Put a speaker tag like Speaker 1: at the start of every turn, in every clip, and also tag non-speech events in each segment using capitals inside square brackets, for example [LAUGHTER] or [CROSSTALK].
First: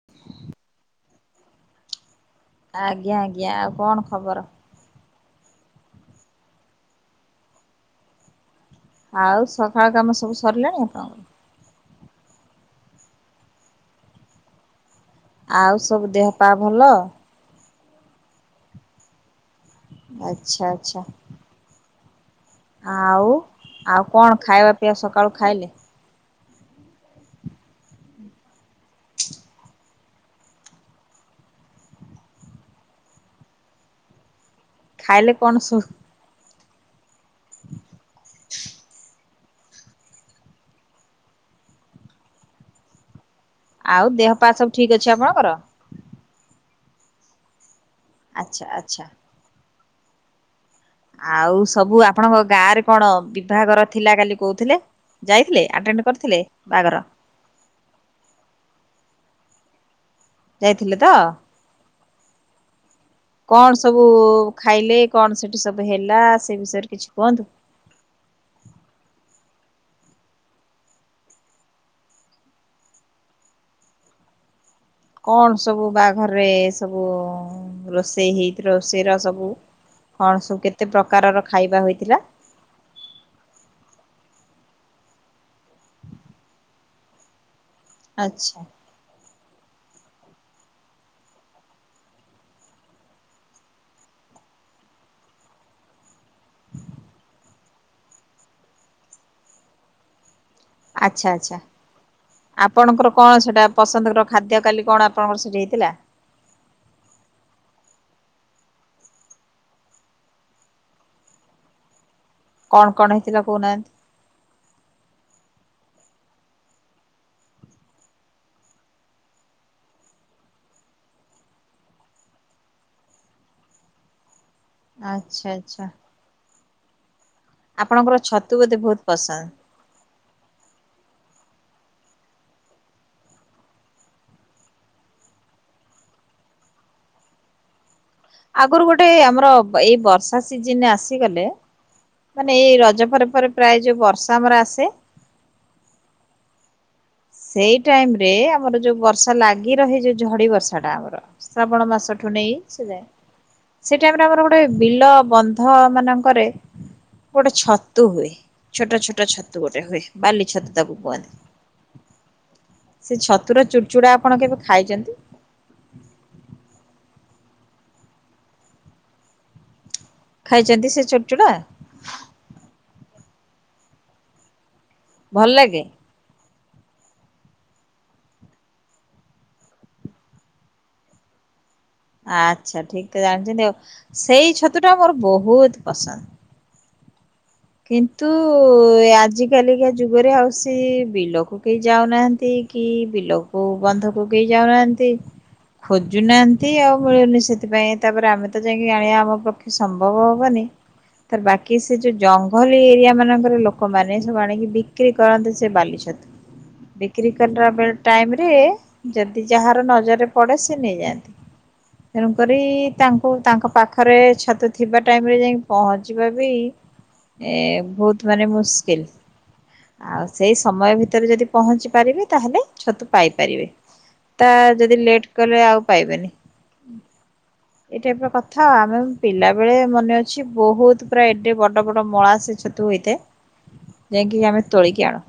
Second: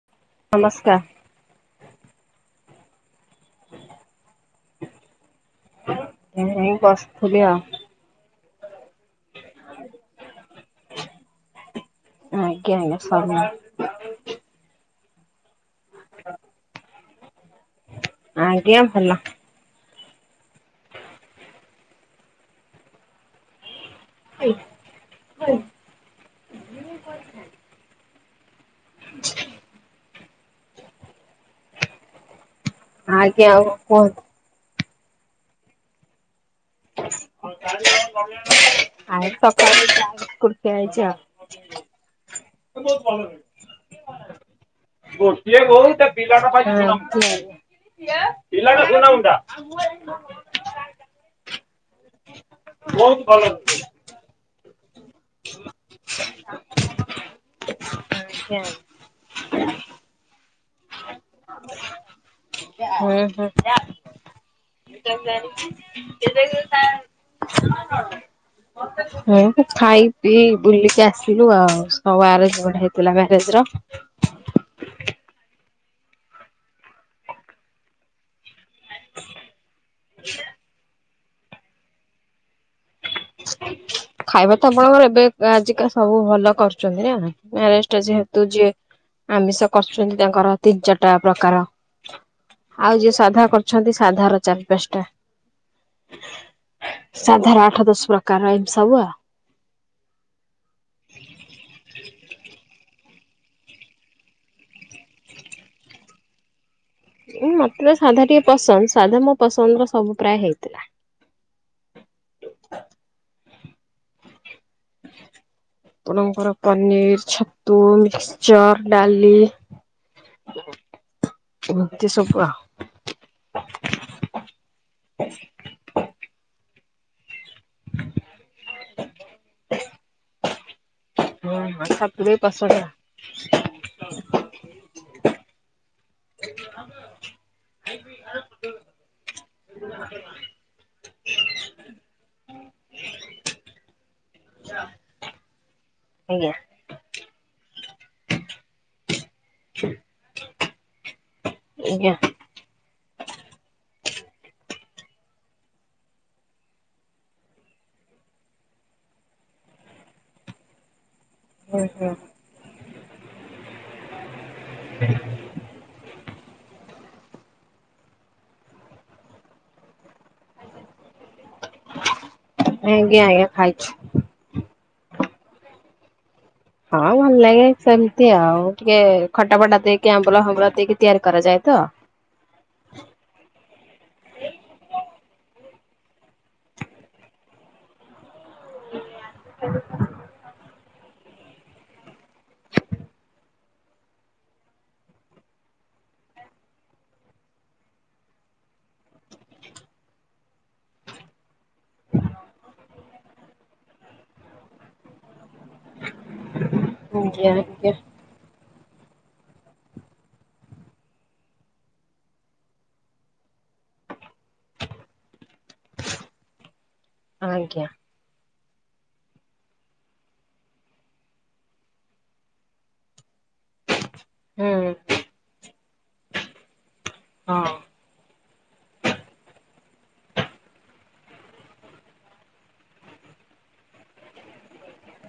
Speaker 1: [INAUDIBLE]
Speaker 2: ନମସ୍କାର।
Speaker 1: ଆଜ୍ଞା ଆଜ୍ଞା ଆଉ କଣ ଖବର?
Speaker 2: ଏ ବସ୍ ଥିଲି ଆଉ।
Speaker 1: ଆଉ ସକାଳ କାମ ସବୁ ସରିଲାଣି ଆପଣଙ୍କ?
Speaker 2: ଆଜ୍ଞା ଆଜ୍ଞା ସରିନି।
Speaker 1: ଆଉ ସବୁ ଦେହ ପାହ ଭଲ?
Speaker 2: ଆଜ୍ଞା ଭଲ।
Speaker 1: ଆଚ୍ଛା ଆଛା। ଆଉ ଆଉ କଣ ଖାଇବା ପିଇବା ସକାଳୁ ଖାଇଲେ?
Speaker 2: [INAUDIBLE] ଆଜ୍ଞା ଆଉ କନ୍ କୁହନ୍ତୁ?
Speaker 1: ଖାଇଲେ କଣ ସୂ
Speaker 2: ଆ ସକାଳୁ ଚା ବିସ୍କୁଟ୍ ଖିଆ ହେଇଛି ଆଉ।
Speaker 1: ଆଉ ଦେହ ପା ସବୁ ଠିକ୍ ଅଛି
Speaker 2: [INAUDIBLE]
Speaker 1: ଆପଣଙ୍କର?
Speaker 2: ଗୋଟିଏ ବୋଉ ତା ପିଲାଟା ପାଇଁ
Speaker 1: ଆଚ୍ଛା ଆଚ୍ଛା
Speaker 2: [UNINTELLIGIBLE] [UNINTELLIGIBLE]
Speaker 1: ଆଉ ସବୁ ଆପଣଙ୍କ ଗାଁ ରେ କଣ
Speaker 2: ବହୁତ ଭଲ।
Speaker 1: ବିଭାଘର ଥିଲା କାଲି କୋଉ ଥିଲେ ଯାଇଥିଲେ ଆଟେଣ୍ଡ କରିଥିଲେ ବାହାଘର?
Speaker 2: [INAUDIBLE]
Speaker 1: ଯାଇଥିଲେ ତ?
Speaker 2: ହୁଏ। [UNINTELLIGIBLE]
Speaker 1: କଣ
Speaker 2: [INAUDIBLE]
Speaker 1: ସବୁ
Speaker 2: ହଁ
Speaker 1: ଖାଇଲେ କଣ ସେଠି
Speaker 2: ଖାଇ
Speaker 1: ସବୁ ହେଲା
Speaker 2: ପିଇ
Speaker 1: ସେ ବିଷୟରେ କିଛି
Speaker 2: ବୁଲିକି
Speaker 1: କୁହନ୍ତୁ?
Speaker 2: ଆସିଲୁ ଆଉ ସବୁ ଆରେଞ୍ଜ୍ ମେଟ୍ ହେଇଥିଲା ମ୍ୟାରେଜ ର।
Speaker 1: କଣ ସବୁ ବାହାଘରେ ସବୁ ରୋଷେଇ ହେଇ ରୋଷେଇ ର ସବୁ କଣ ସବୁ କେତେ ପ୍ରକାରର ଖାଇବା ହେଇଥିଲା?
Speaker 2: ଖାଇବା ତ ଆପଣଙ୍କର ଏବେ ଆଜିକା ସବୁ ଭଲ କରୁଛନ୍ତି ନା ମ୍ୟାରେଜ୍ ଟା ଯେହେତୁ
Speaker 1: ଆଚ୍ଛା।
Speaker 2: ଯିଏ ଆମିଷ କରୁଛନ୍ତି ତାଙ୍କର ତ୍ରିଯାଟା ପ୍ରକାର। ଆଉ ଯିଏ ସାଧା କରୁଛନ୍ତି ସାଧାର ଚାରି ପାଞ୍ଚଟା। ସାଧାର ଆଠ ଦଶ ପ୍ରକାର ଏମିତି ସବୁ ଆଉ।
Speaker 1: ଆଚ୍ଛା ଆଚ୍ଛା। ଆପଣଙ୍କର କଣ ସେଇଟା ପସନ୍ଦ ର ଖାଦ୍ୟ କାଲି କଣ ଆପଣଙ୍କର ସେଇଠି ହେଇଥିଲା?
Speaker 2: ଉଁ ମତେ ତ ସାଧା ଟିକେ ପସନ୍ଦ ସାଧା ମୋ ପସନ୍ଦର ସବୁ ପ୍ରାୟ ହେଇଥିଲା।
Speaker 1: କଣ କଣ ହେଇଥିଲା କହୁନାହାନ୍ତି?
Speaker 2: [INAUDIBLE] ଆପଣଙ୍କର ପନିର ଛତୁ ମିକ୍ଚର ଡାଲି ଏମିତି ସବୁ ଆଉ।
Speaker 1: ଆଛା ଆଛା। ଆପଣଙ୍କର ଛତୁ ବୋଧେ ବହୁତ ପସନ୍ଦ?
Speaker 2: [INAUDIBLE] ହଁ ସପରେ ପସ ଟା [UNINTELLIGIBLE]
Speaker 1: ଆଗରୁ ଗୋଟେ ଆମର ଏଇ ବର୍ଷା ସିଜିନି ଆସିଗଲେ ମାନେ ଏଇ ରଜ ପରେ ପରେ ପ୍ରାୟ ଯୋଉ ବର୍ଷା ଆମର ଆସେ
Speaker 2: ଆଜ୍ଞା।
Speaker 1: ସେଇ ଟାଇମ ରେ ଆମର ଯୋଉ ବର୍ଷା ଲାଗି ରହେ ଯୋଉ ଝଡି ବର୍ଷା ଟା ଆମର। ଶ୍ରାବଣ
Speaker 2: ଆଜ୍ଞା
Speaker 1: ମାସଠୁ ନେଇ ସେ ଯାଏ। ସେ ଟାଇମରେ ଆମର ଗୋଟେ ବିଲ ବନ୍ଧ ମାନଙ୍କରେ ଗୋଟେ ଛତୁ ହୁଏ ଛୋଟ ଛୋଟ ଛତୁ ଗୋଟେ ହୁଏ ବାଲି ଛତୁ ତାକୁ କୁହନ୍ତି।
Speaker 2: ହୁଁ ହୁଁ।
Speaker 1: ସେ ଛତୁର ଚୁଡ଼ଚୁଡ଼ା ଆପଣ କେବେ ଖାଇଛନ୍ତି? ଖାଇଛନ୍ତି ସେ ଚୁଡଚୁଡ଼ା?
Speaker 2: ଆଜ୍ଞା ଆଜ୍ଞା ଖାଇଛି।
Speaker 1: ଭଲ ଲାଗେ?
Speaker 2: ହଁ ଭଲ ଲାଗେ ସେମିତି ଆଉ ଟିକେ ଖଟା ଫଟା ଦେଇକି ଆମ୍ବୁଳ ଫାମ୍ୱୁଲ ଦେଇକି ତିଆରି କରାଯାଏ ତ।
Speaker 1: ଆଚ୍ଛା ଠିକ ତ ଜାଣିଛନ୍ତି ଆଉ। ସେଇ ଛତୁ ଟା ମୋର ବହୁତ ପସନ୍ଦ। କିନ୍ତୁ ଆଜିକାଲିକା ଯୁଗରେ ଆଉ କିନ୍ତୁ ବିଲକୁ କେହି ଯାଉନାହାନ୍ତି କି ବିଲକୁ ବନ୍ଧକୁ କେହି ଯାଉନାହାନ୍ତି। ଖୋଜୁନାହାନ୍ତି ଆଉ ମିଳୁନି ସେଥିପାଇଁ ତାପରେ ଆମେ ତ ଯାଇକି ଆାଣିବା ଆମ ପକ୍ଷେ ସମ୍ଭବ ହବନି। ତାର ବାକି ସେ ଯୋଉ ଜଙ୍ଗଲି ଏରିଆ ମାନଙ୍କର ଲୋକମାନେ ସବୁ ଆଣିକି ବିକି ବିକ୍ରି କରନ୍ତି ସେ ବାଲି ଛତୁ ବିକ୍ରି
Speaker 2: ଆଜ୍ଞା
Speaker 1: କଲା
Speaker 2: ଆଜ୍ଞା।
Speaker 1: ବେଳେ ଟାଇମୀରେ ଯଦି ଯାହାର ନଜରରେ ପଡେ ସେ ନେଇଯାଆନ୍ତି।
Speaker 2: [INAUDIBLE]
Speaker 1: ତେଣୁକରି ତାଙ୍କୁ ତାଙ୍କ ପାଖରେ ଛତୁ ଥିବା ଟାଇମରେ ଯାଇକି ପହଞ୍ଚିବା ବି ଏ
Speaker 2: ଆଜ୍ଞା
Speaker 1: ବହୁତ ମାନେ ମୁସ୍କିଲ। ଆଉ ସେଇ ସମୟ ଭିତରେ ଯଦି ପହଞ୍ଚି ପାରିବେ ତାହେଲେ ଛତୁ ପାଇପାରିବେ। ତା
Speaker 2: ହୁଁ
Speaker 1: ଯଦି ଲେଟ୍ କଲେ ଆଉ ପାଇବେନି,
Speaker 2: ହଁ।
Speaker 1: ଏ [UNINTELLIGIBLE] କଥା ଆମେ ପିଲା ବେଳେ ମନେ ଅଛି ବୋହୁତ ପ୍ରାୟ ଏଡେ ବଡ ବଡ ପୁରା ମଳା ସେ ଛତୁ ହୋଇଥାଏ ଯାଇକି ଆମେ ତୋଳିକି ଆଣୁ।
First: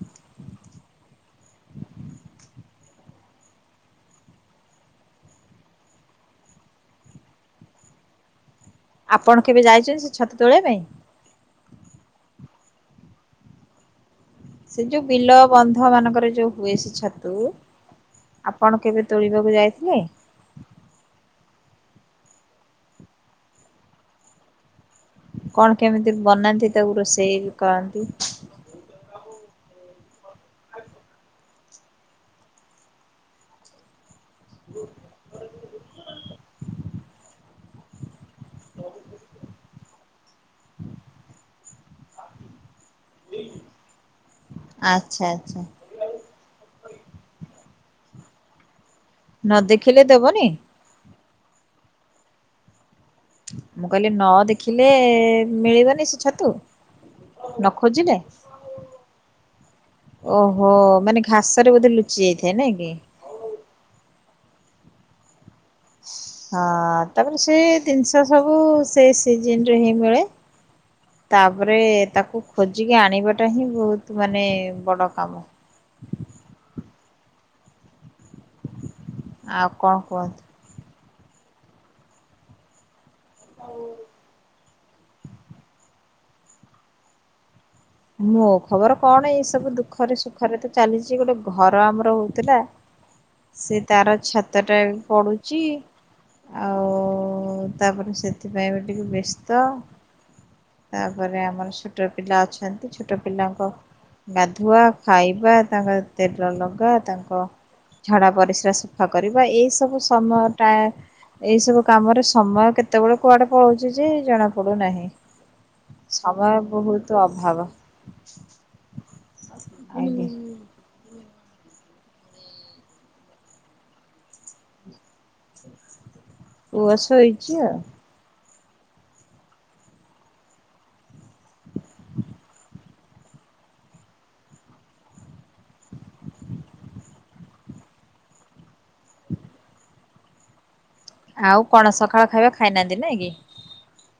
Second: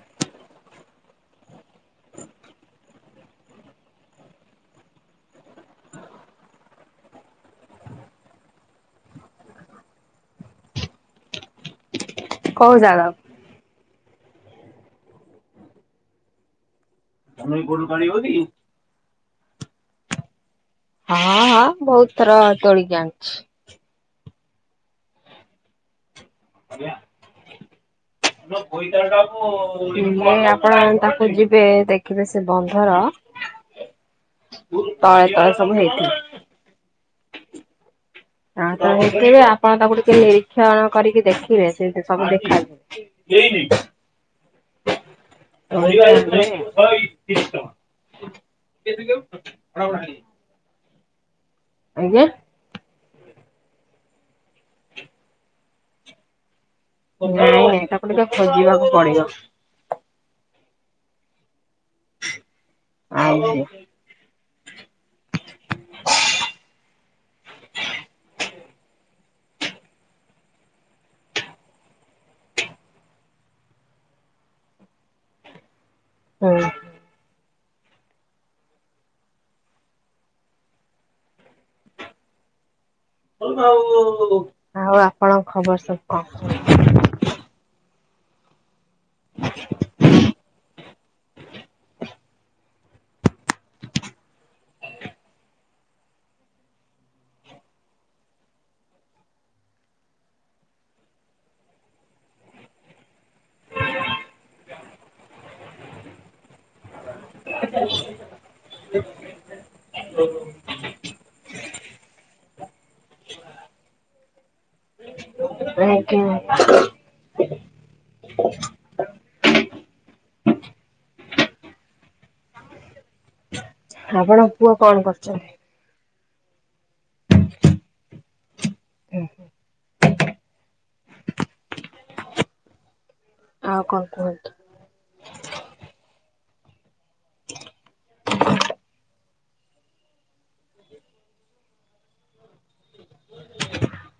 Speaker 2: [INAUDIBLE]
Speaker 1: ଆପଣ କେବେ ଯାଇଛନ୍ତି ସେ ଛତୁ ତୋଳିବା ପାଇଁ?
Speaker 2: କୋଉ [UNINTELLIGIBLE]
Speaker 1: ସେ ଯୋଉ ବିଲ ବନ୍ଧ ମାନଙ୍କର ଯୋଉ ହୁଏ ସେ ଛତୁ,
Speaker 2: ହଁ
Speaker 1: ଆପଣ କେବେ ତୋଳିବାକୁ ଯାଇଥିଲେ?
Speaker 2: ହଁ ହଁ ବୋହୁତ ଥର ତୋଳିକି ଆଣିଚି।
Speaker 1: କଣ କେମିତି ବନାନ୍ତି
Speaker 2: ହେଲେ
Speaker 1: ତାକୁ ରୋଷେଇ କରନ୍ତି।
Speaker 2: ଆପଣ ତାକୁ ଯିବେ ଦେଖିବେ ସେ ବନ୍ଧର ତଳେ ତଳେ ସବୁ ହେଇଥାଏ। ହଁ ତ ହେଇଥିବେ ଆପଣ ତାକୁ ଟିକେ ନିରୀକ୍ଷଣ କରିକି ଦେଖିବେ ସେ ସବୁ ଦେଖେ
Speaker 1: ଆଚ୍ଛା ଆଚ୍ଛା
Speaker 2: [UNINTELLIGIBLE] [UNINTELLIGIBLE]
Speaker 1: ନଦେଖିଲେ ଦବନି।
Speaker 2: [UNINTELLIGIBLE]
Speaker 1: ମୁଁ କହିଲି ନ ଦେଖିଲେ ମିଳିବନି ସେ ଛତୁ?
Speaker 2: ନାଇଁ
Speaker 1: ନ
Speaker 2: ନାଇଁ ତାକୁ
Speaker 1: ଖୋଜିଲେ?
Speaker 2: ଟିକେ ଖୋଜିବାକୁ ପଡିବ।
Speaker 1: ଓହୋ ମାନେ ଘାସରେ ବୋଧେ ଲୁଚି ଯାଇଥାଏ ନାଇ କି?
Speaker 2: [UNINTELLIGIBLE]
Speaker 1: ହଁ ତାପରେ ସେ ଜିନିଷ ସବୁ ସେ ସିଜିନ ରେ ହିଁ ମିଳେ। ତାପରେ ତାକୁ ଖୋଜିକି ଆଣିବାଟା ହିଁ ବୋହୁତ ମାନେ ବଡ଼ କାମ।
Speaker 2: [INAUDIBLE]
Speaker 1: ଆଉ କଣ କୁହନ୍ତୁ?
Speaker 2: ଆଉ ଆପଣଙ୍କର ଖବର ସବୁ କଣ?
Speaker 1: ମୋ ଖବର କଣ ଏଇ ସବୁ ଦୁଃଖରେ ସୁଖରେ ତ ଚାଲିଚି, ଗୋଟେ ଘର ଆମର ହୋଉଥିଲା ସେ ତାର ଛାତ ଟା ବି ପଡୁଚି। ଆଉ ତାପରେ ସେଥିପାଇଁ ବି ଟିକେ ବ୍ୟସ୍ତ। ତାପରେ ଆମର ଛୋଟ ପିଲା ଅଛନ୍ତି ଛୋଟ ପିଲାଙ୍କ ଗାଧୁଆ ଖାଇବା ତାଙ୍କର ତେଲ ଲଗା ତାଙ୍କ ଝଡ଼ା ପରିସ୍ରା ସଫା କରିବା ଏଇସବୁ ସମୟଟା ଏଇ ସବୁ କାମରେ ସମୟ କେତେବେଳେ କୁଆଡେ ପଳଉଛି ଯେ ଜଣା ପଡୁନାହିଁ।
Speaker 2: ଆଜ୍ଞା
Speaker 1: ସମୟ ବୋହୁତ ଅଭାବ ଅଇନେ।
Speaker 2: [UNINTELLIGIBLE] ପୁଅ କଣ କରୁଛନ୍ତି?
Speaker 1: ପୁଅ ସୋଇଛି।
Speaker 2: ହୁଁ ଆଉ କଣ କୁହନ୍ତୁ?
Speaker 1: ଆଉ କଣ ସକାଳ ଖାଇବା ଖାଇନାହାନ୍ତି ନାଇଁ କି?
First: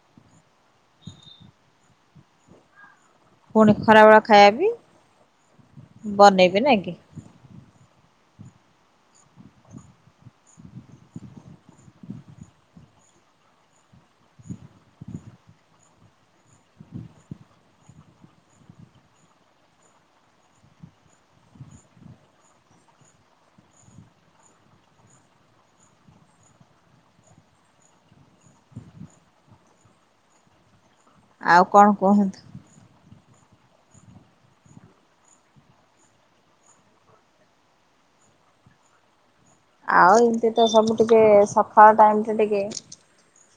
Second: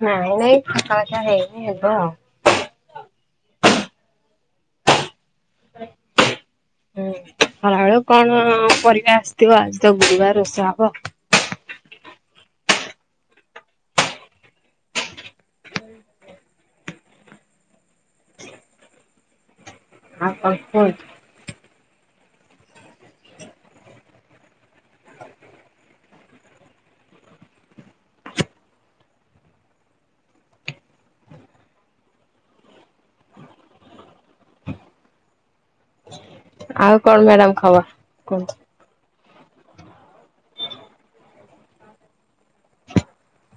Speaker 2: ନାଇଁ ନାଇଁ ସକାଳ ଖିଆ ହେଇନି ହବ ଆଉ।
Speaker 1: ପୁଣି ଖରାବେଳ ଖାଇବା ବି ବନେଇବେ ନା କି?
Speaker 2: ହୁଁ, ଖରାବେେଳୁ କଣ ପରିବା ଆସିଥିବ ଆଜି ତ ଗୁରୁବାର ରୋଷେଇ [UNINTELLIGIBLE] [UNINTELLIGIBLE]
Speaker 1: ଆଉ କଣ କୁହନ୍ତୁ?
Speaker 2: ଆଉ କଣ ମ୍ୟାଡାମ ଖବର କୁହନ୍ତୁ?
Speaker 1: ଆଉ ଏମତି ତ ସବୁ ଟିକେ ସକାଳ ଟାଇମ୍ ଟା ଟିକେ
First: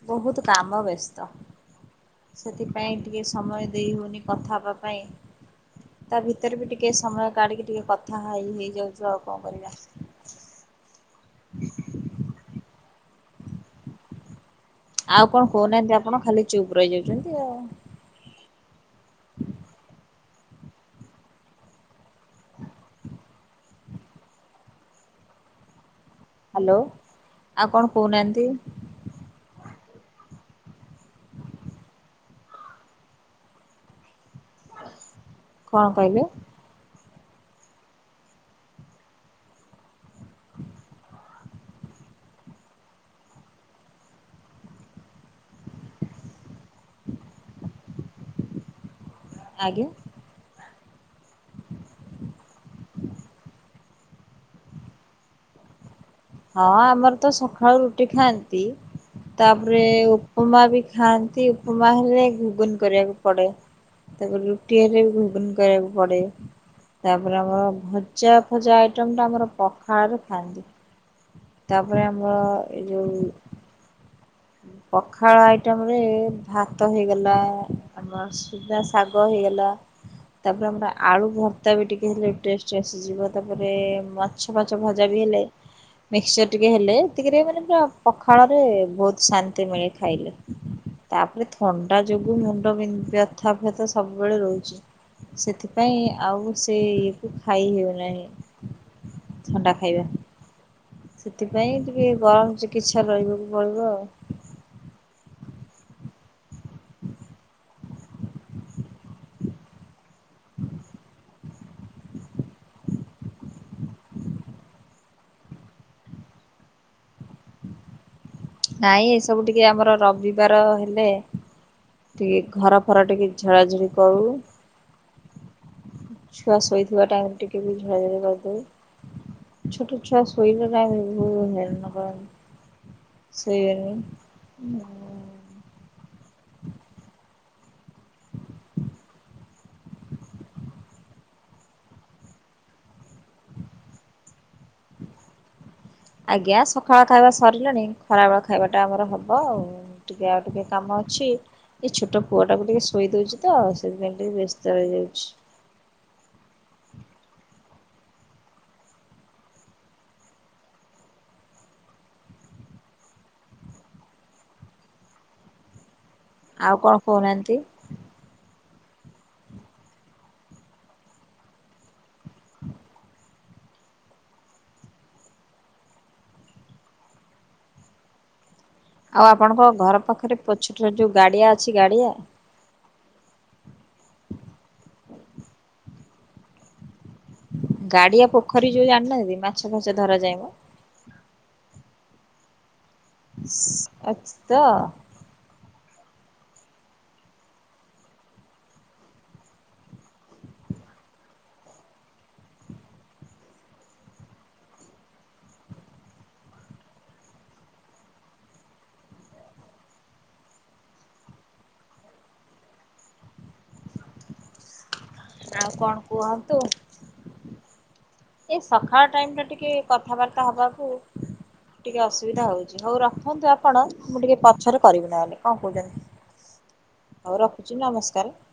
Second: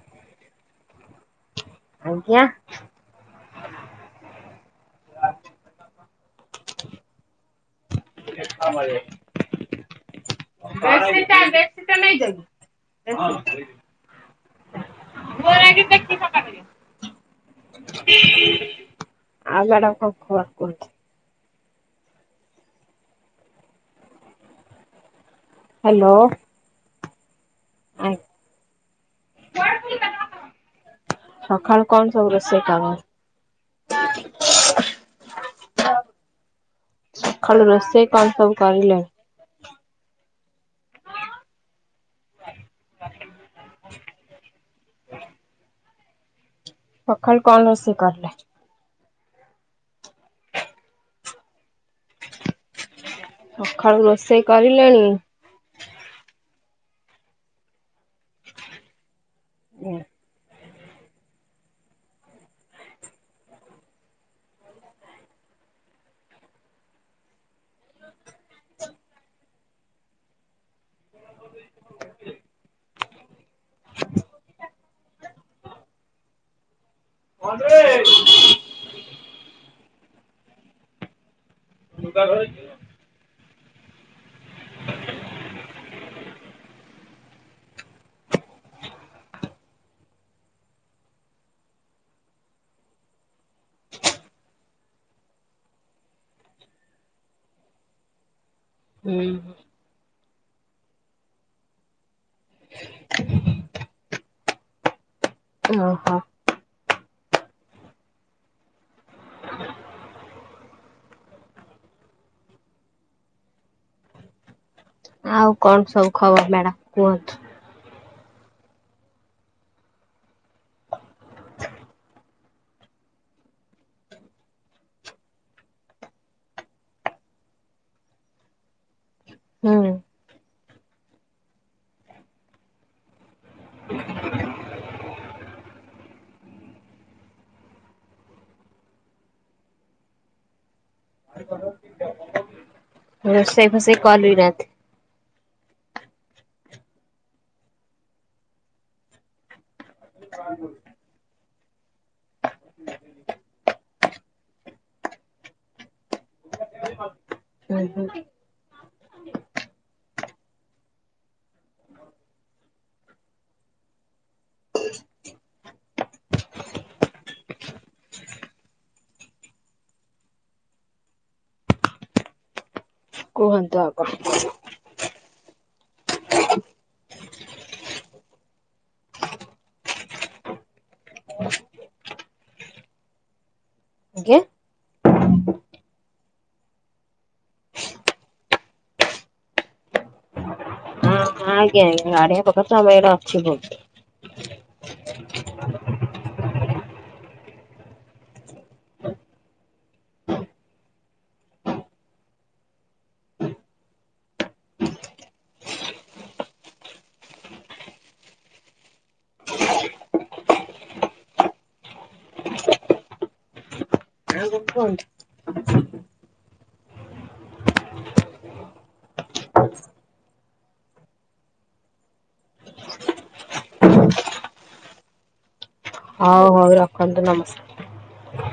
Speaker 1: ବହୁତ କାମ ବ୍ୟସ୍ତ ସେଥି ପାଇଁ ଟିକେ ସମୟ ଦେଇ ହେଉନି କଥା ହେବା ପାଇଁ। ତା ଭିତରେ ବି ଟିକେ ସମୟ କାଢିକି ଟିକେ କଥା ହେଇ ହେଇଯାଉଛୁ ଆଉ କଣ କରିବା।
Speaker 2: [INAUDIBLE]
Speaker 1: ଆଉ କଣ କହୁନାହାନ୍ତି ଆପଣ ଖାଲି ଚୁପ୍ ରହିଯାଉଛନ୍ତି ଆଉ।
Speaker 2: [INAUDIBLE] ଆଉ ମ୍ୟଡମ୍ କଣ ଖବର କୁହନ୍ତୁ। ହ୍ୟାଲୋ।
Speaker 1: ହ୍ୟାଲୋ ଆଉ କଣ
Speaker 2: ଆ
Speaker 1: କହୁନାହାନ୍ତି।
Speaker 2: ସକାଳୁ କଣ ସବୁ ରୋଷେଇ କାମ
Speaker 1: କଣ କହିଲେ।
Speaker 2: ସକାଳୁ ରୋଷେଇ କଣ ସବୁ କରିଲେ। ସଖାଳୁ କଣ ରୋଷେଇ କଲେ।
Speaker 1: ଆଜ୍ଞା।
Speaker 2: ସକାଳୁ ରୋଷେଇ କରିଲେଣି।
Speaker 1: ହଁ ଆମର ତ ସକାଳୁ ରୁଟି ଖାଆନ୍ତି। ତାପରେ
Speaker 2: ହୁଁ
Speaker 1: ଉପମା ବି ଖାଆନ୍ତି ଉପମା ହେଲେ ଘୁଗୁନି କରିବାକୁ ପଡେ। ତାପରେ ରୁଟି ହେଲେ ବି ଘୁଗୁନି କରିବାକୁ ପଡେ। ତାପରେ ଆମର ଭଜା ଫଜା ଆଇଟମ୍ଟା ଆମର ପଖାଳରେ ଖାଆନ୍ତି! ତାପରେ ଆମର ଏଇ ଯୋଉ ପଖାଳ ଆଇଟମ ରେ ଭାତ ହେଇଗଲା ଆମର ସୁଜନା ଶାଗ ହେଇଗଲା। ତାପରେ ଆମର ଆଳୁ ଭର୍ତା ବି ଟିକେ ହେଲେ ଟେଷ୍ଟ ଆସେ ଯିବ ତାପରେ ମାଛ ଫାଛ ଭଜା ବି ହେଲେ ମିକ୍ସଚର ଟିକେ ହେଲେ ଏତିକରେ ମାନେ ପୁରା ପଖାଳ ରେ ବହୁତ ଶାନ୍ତି ମିଳେ ଖାଇଲେ। ତାପରେ ଥଣ୍ଡା ଯୋଗୁ ମୁଣ୍ଡ ବି ବ୍ୟଥାବଥା ସବୁବେଳେ ରହୁଚି। ସେଥିପାଇଁ ଆଉ ସେ ଇଏକୁ ଖାଇ ହେଉନାହିଁ! ଥଣ୍ଡା ଖାଇବା। ସେଥିପାଇଁ ଟିକେ ଗରମ ଚିକିତ୍ସା ରହିବାକୁ ପଡିବ ଆଉ।
Speaker 2: ଓହୋ।
Speaker 1: ହୁଁ!
Speaker 2: ଆଉ କଣ ସବୁ ଖବର ମ୍ୟାଡାାମ କୁହନ୍ତୁ।
Speaker 1: ନାଇଁ ଏସବୁ ଟିକେ ଆମର ରବିବାର ହେଲେ ଟିକେ ଘର ଫର ଟିକେ ଝଡ଼ାଝଡ଼ି କରୁ! ଛୁଆ ଶୋଇଥିବା ଟାଇମ୍ ରେ ଟିକେ ବି ଝଡ଼ାଝଡି କରିଦଉ।
Speaker 2: ହୁଁ।
Speaker 1: ଛୋଟ ଛୁଆ ଶୋଇବା ଟାଇମ୍ ବହୁତ୍ ହଇରାଣ କରନ୍ତି। ସେଇଆ ନୁହେଁକି
Speaker 2: [INAUDIBLE] ରୋଷେଇ ଫଷେଇ କଲିନାହାନ୍ତି।
Speaker 1: ଆଜ୍ଞା ସକାଳ ଖାଇବା ସରିଲେଣି ଖରାବେେଳ ଖାଇବାଟା ଆମର ହବ ଆଉ। ଟିକେ ଆଉ ଟିକେ କାମ ଅଛି। ଏଇ ଛୋଟ ପୁଅ ଟାକୁ ଟିକେ ଶୋଇ ଦଉଛି ତ ସେଥିପାଇଁ ଟିକେ ବ୍ୟସ୍ତ ରହିଯାଉଛି।
Speaker 2: ହୁଁ ହୁଁ।
Speaker 1: ଆଉ କଣ କହୁନାହାନ୍ତି।
Speaker 2: କୁହନ୍ତୁ ଆପଣ।
Speaker 1: ଆଉ ଆପଣଙ୍କ ଘର ପାଖରେ ପଛ ଟରେ ଯୋଉ ଗାଡ଼ିଆ ଅଛି ଗାଡ଼ିଆ।
Speaker 2: ଆଜ୍ଞା
Speaker 1: ଗାଡିଆ ପୋଖରୀ ଯୋଉ ଜାଣିନାହାନ୍ତି ମାଛ ଫାଛ ଧରା ଯାଏ ମ।
Speaker 2: ହଁ ଆଜ୍ଞା ଆଜ୍ଞା ଗାଡିଆ ପୋଖରୀ ତ ଆମ ଏଇରା
Speaker 1: ଅଛି ତ। ଆଉ କଣ କୁହନ୍ତୁ? ଏ ସକାଳ ଟାଇମ ଟା ଟିକେ କଥାବାର୍ତ୍ତା ହବାକୁ ଟିକେ ଅସୁବିଧା ହଉଛି ହଉ ରଖନ୍ତୁ ଆପଣ ମୁଁ ଟିକେ ପଛରେ କରିବି ନହେଲେ, କଣ କହୁଛନ୍ତି?
Speaker 2: ହଉ ହଉ। ରଖନ୍ତୁ
Speaker 1: ହଉ
Speaker 2: ନମସ୍କାର।
Speaker 1: ରଖୁଛି ନମସ୍କାର।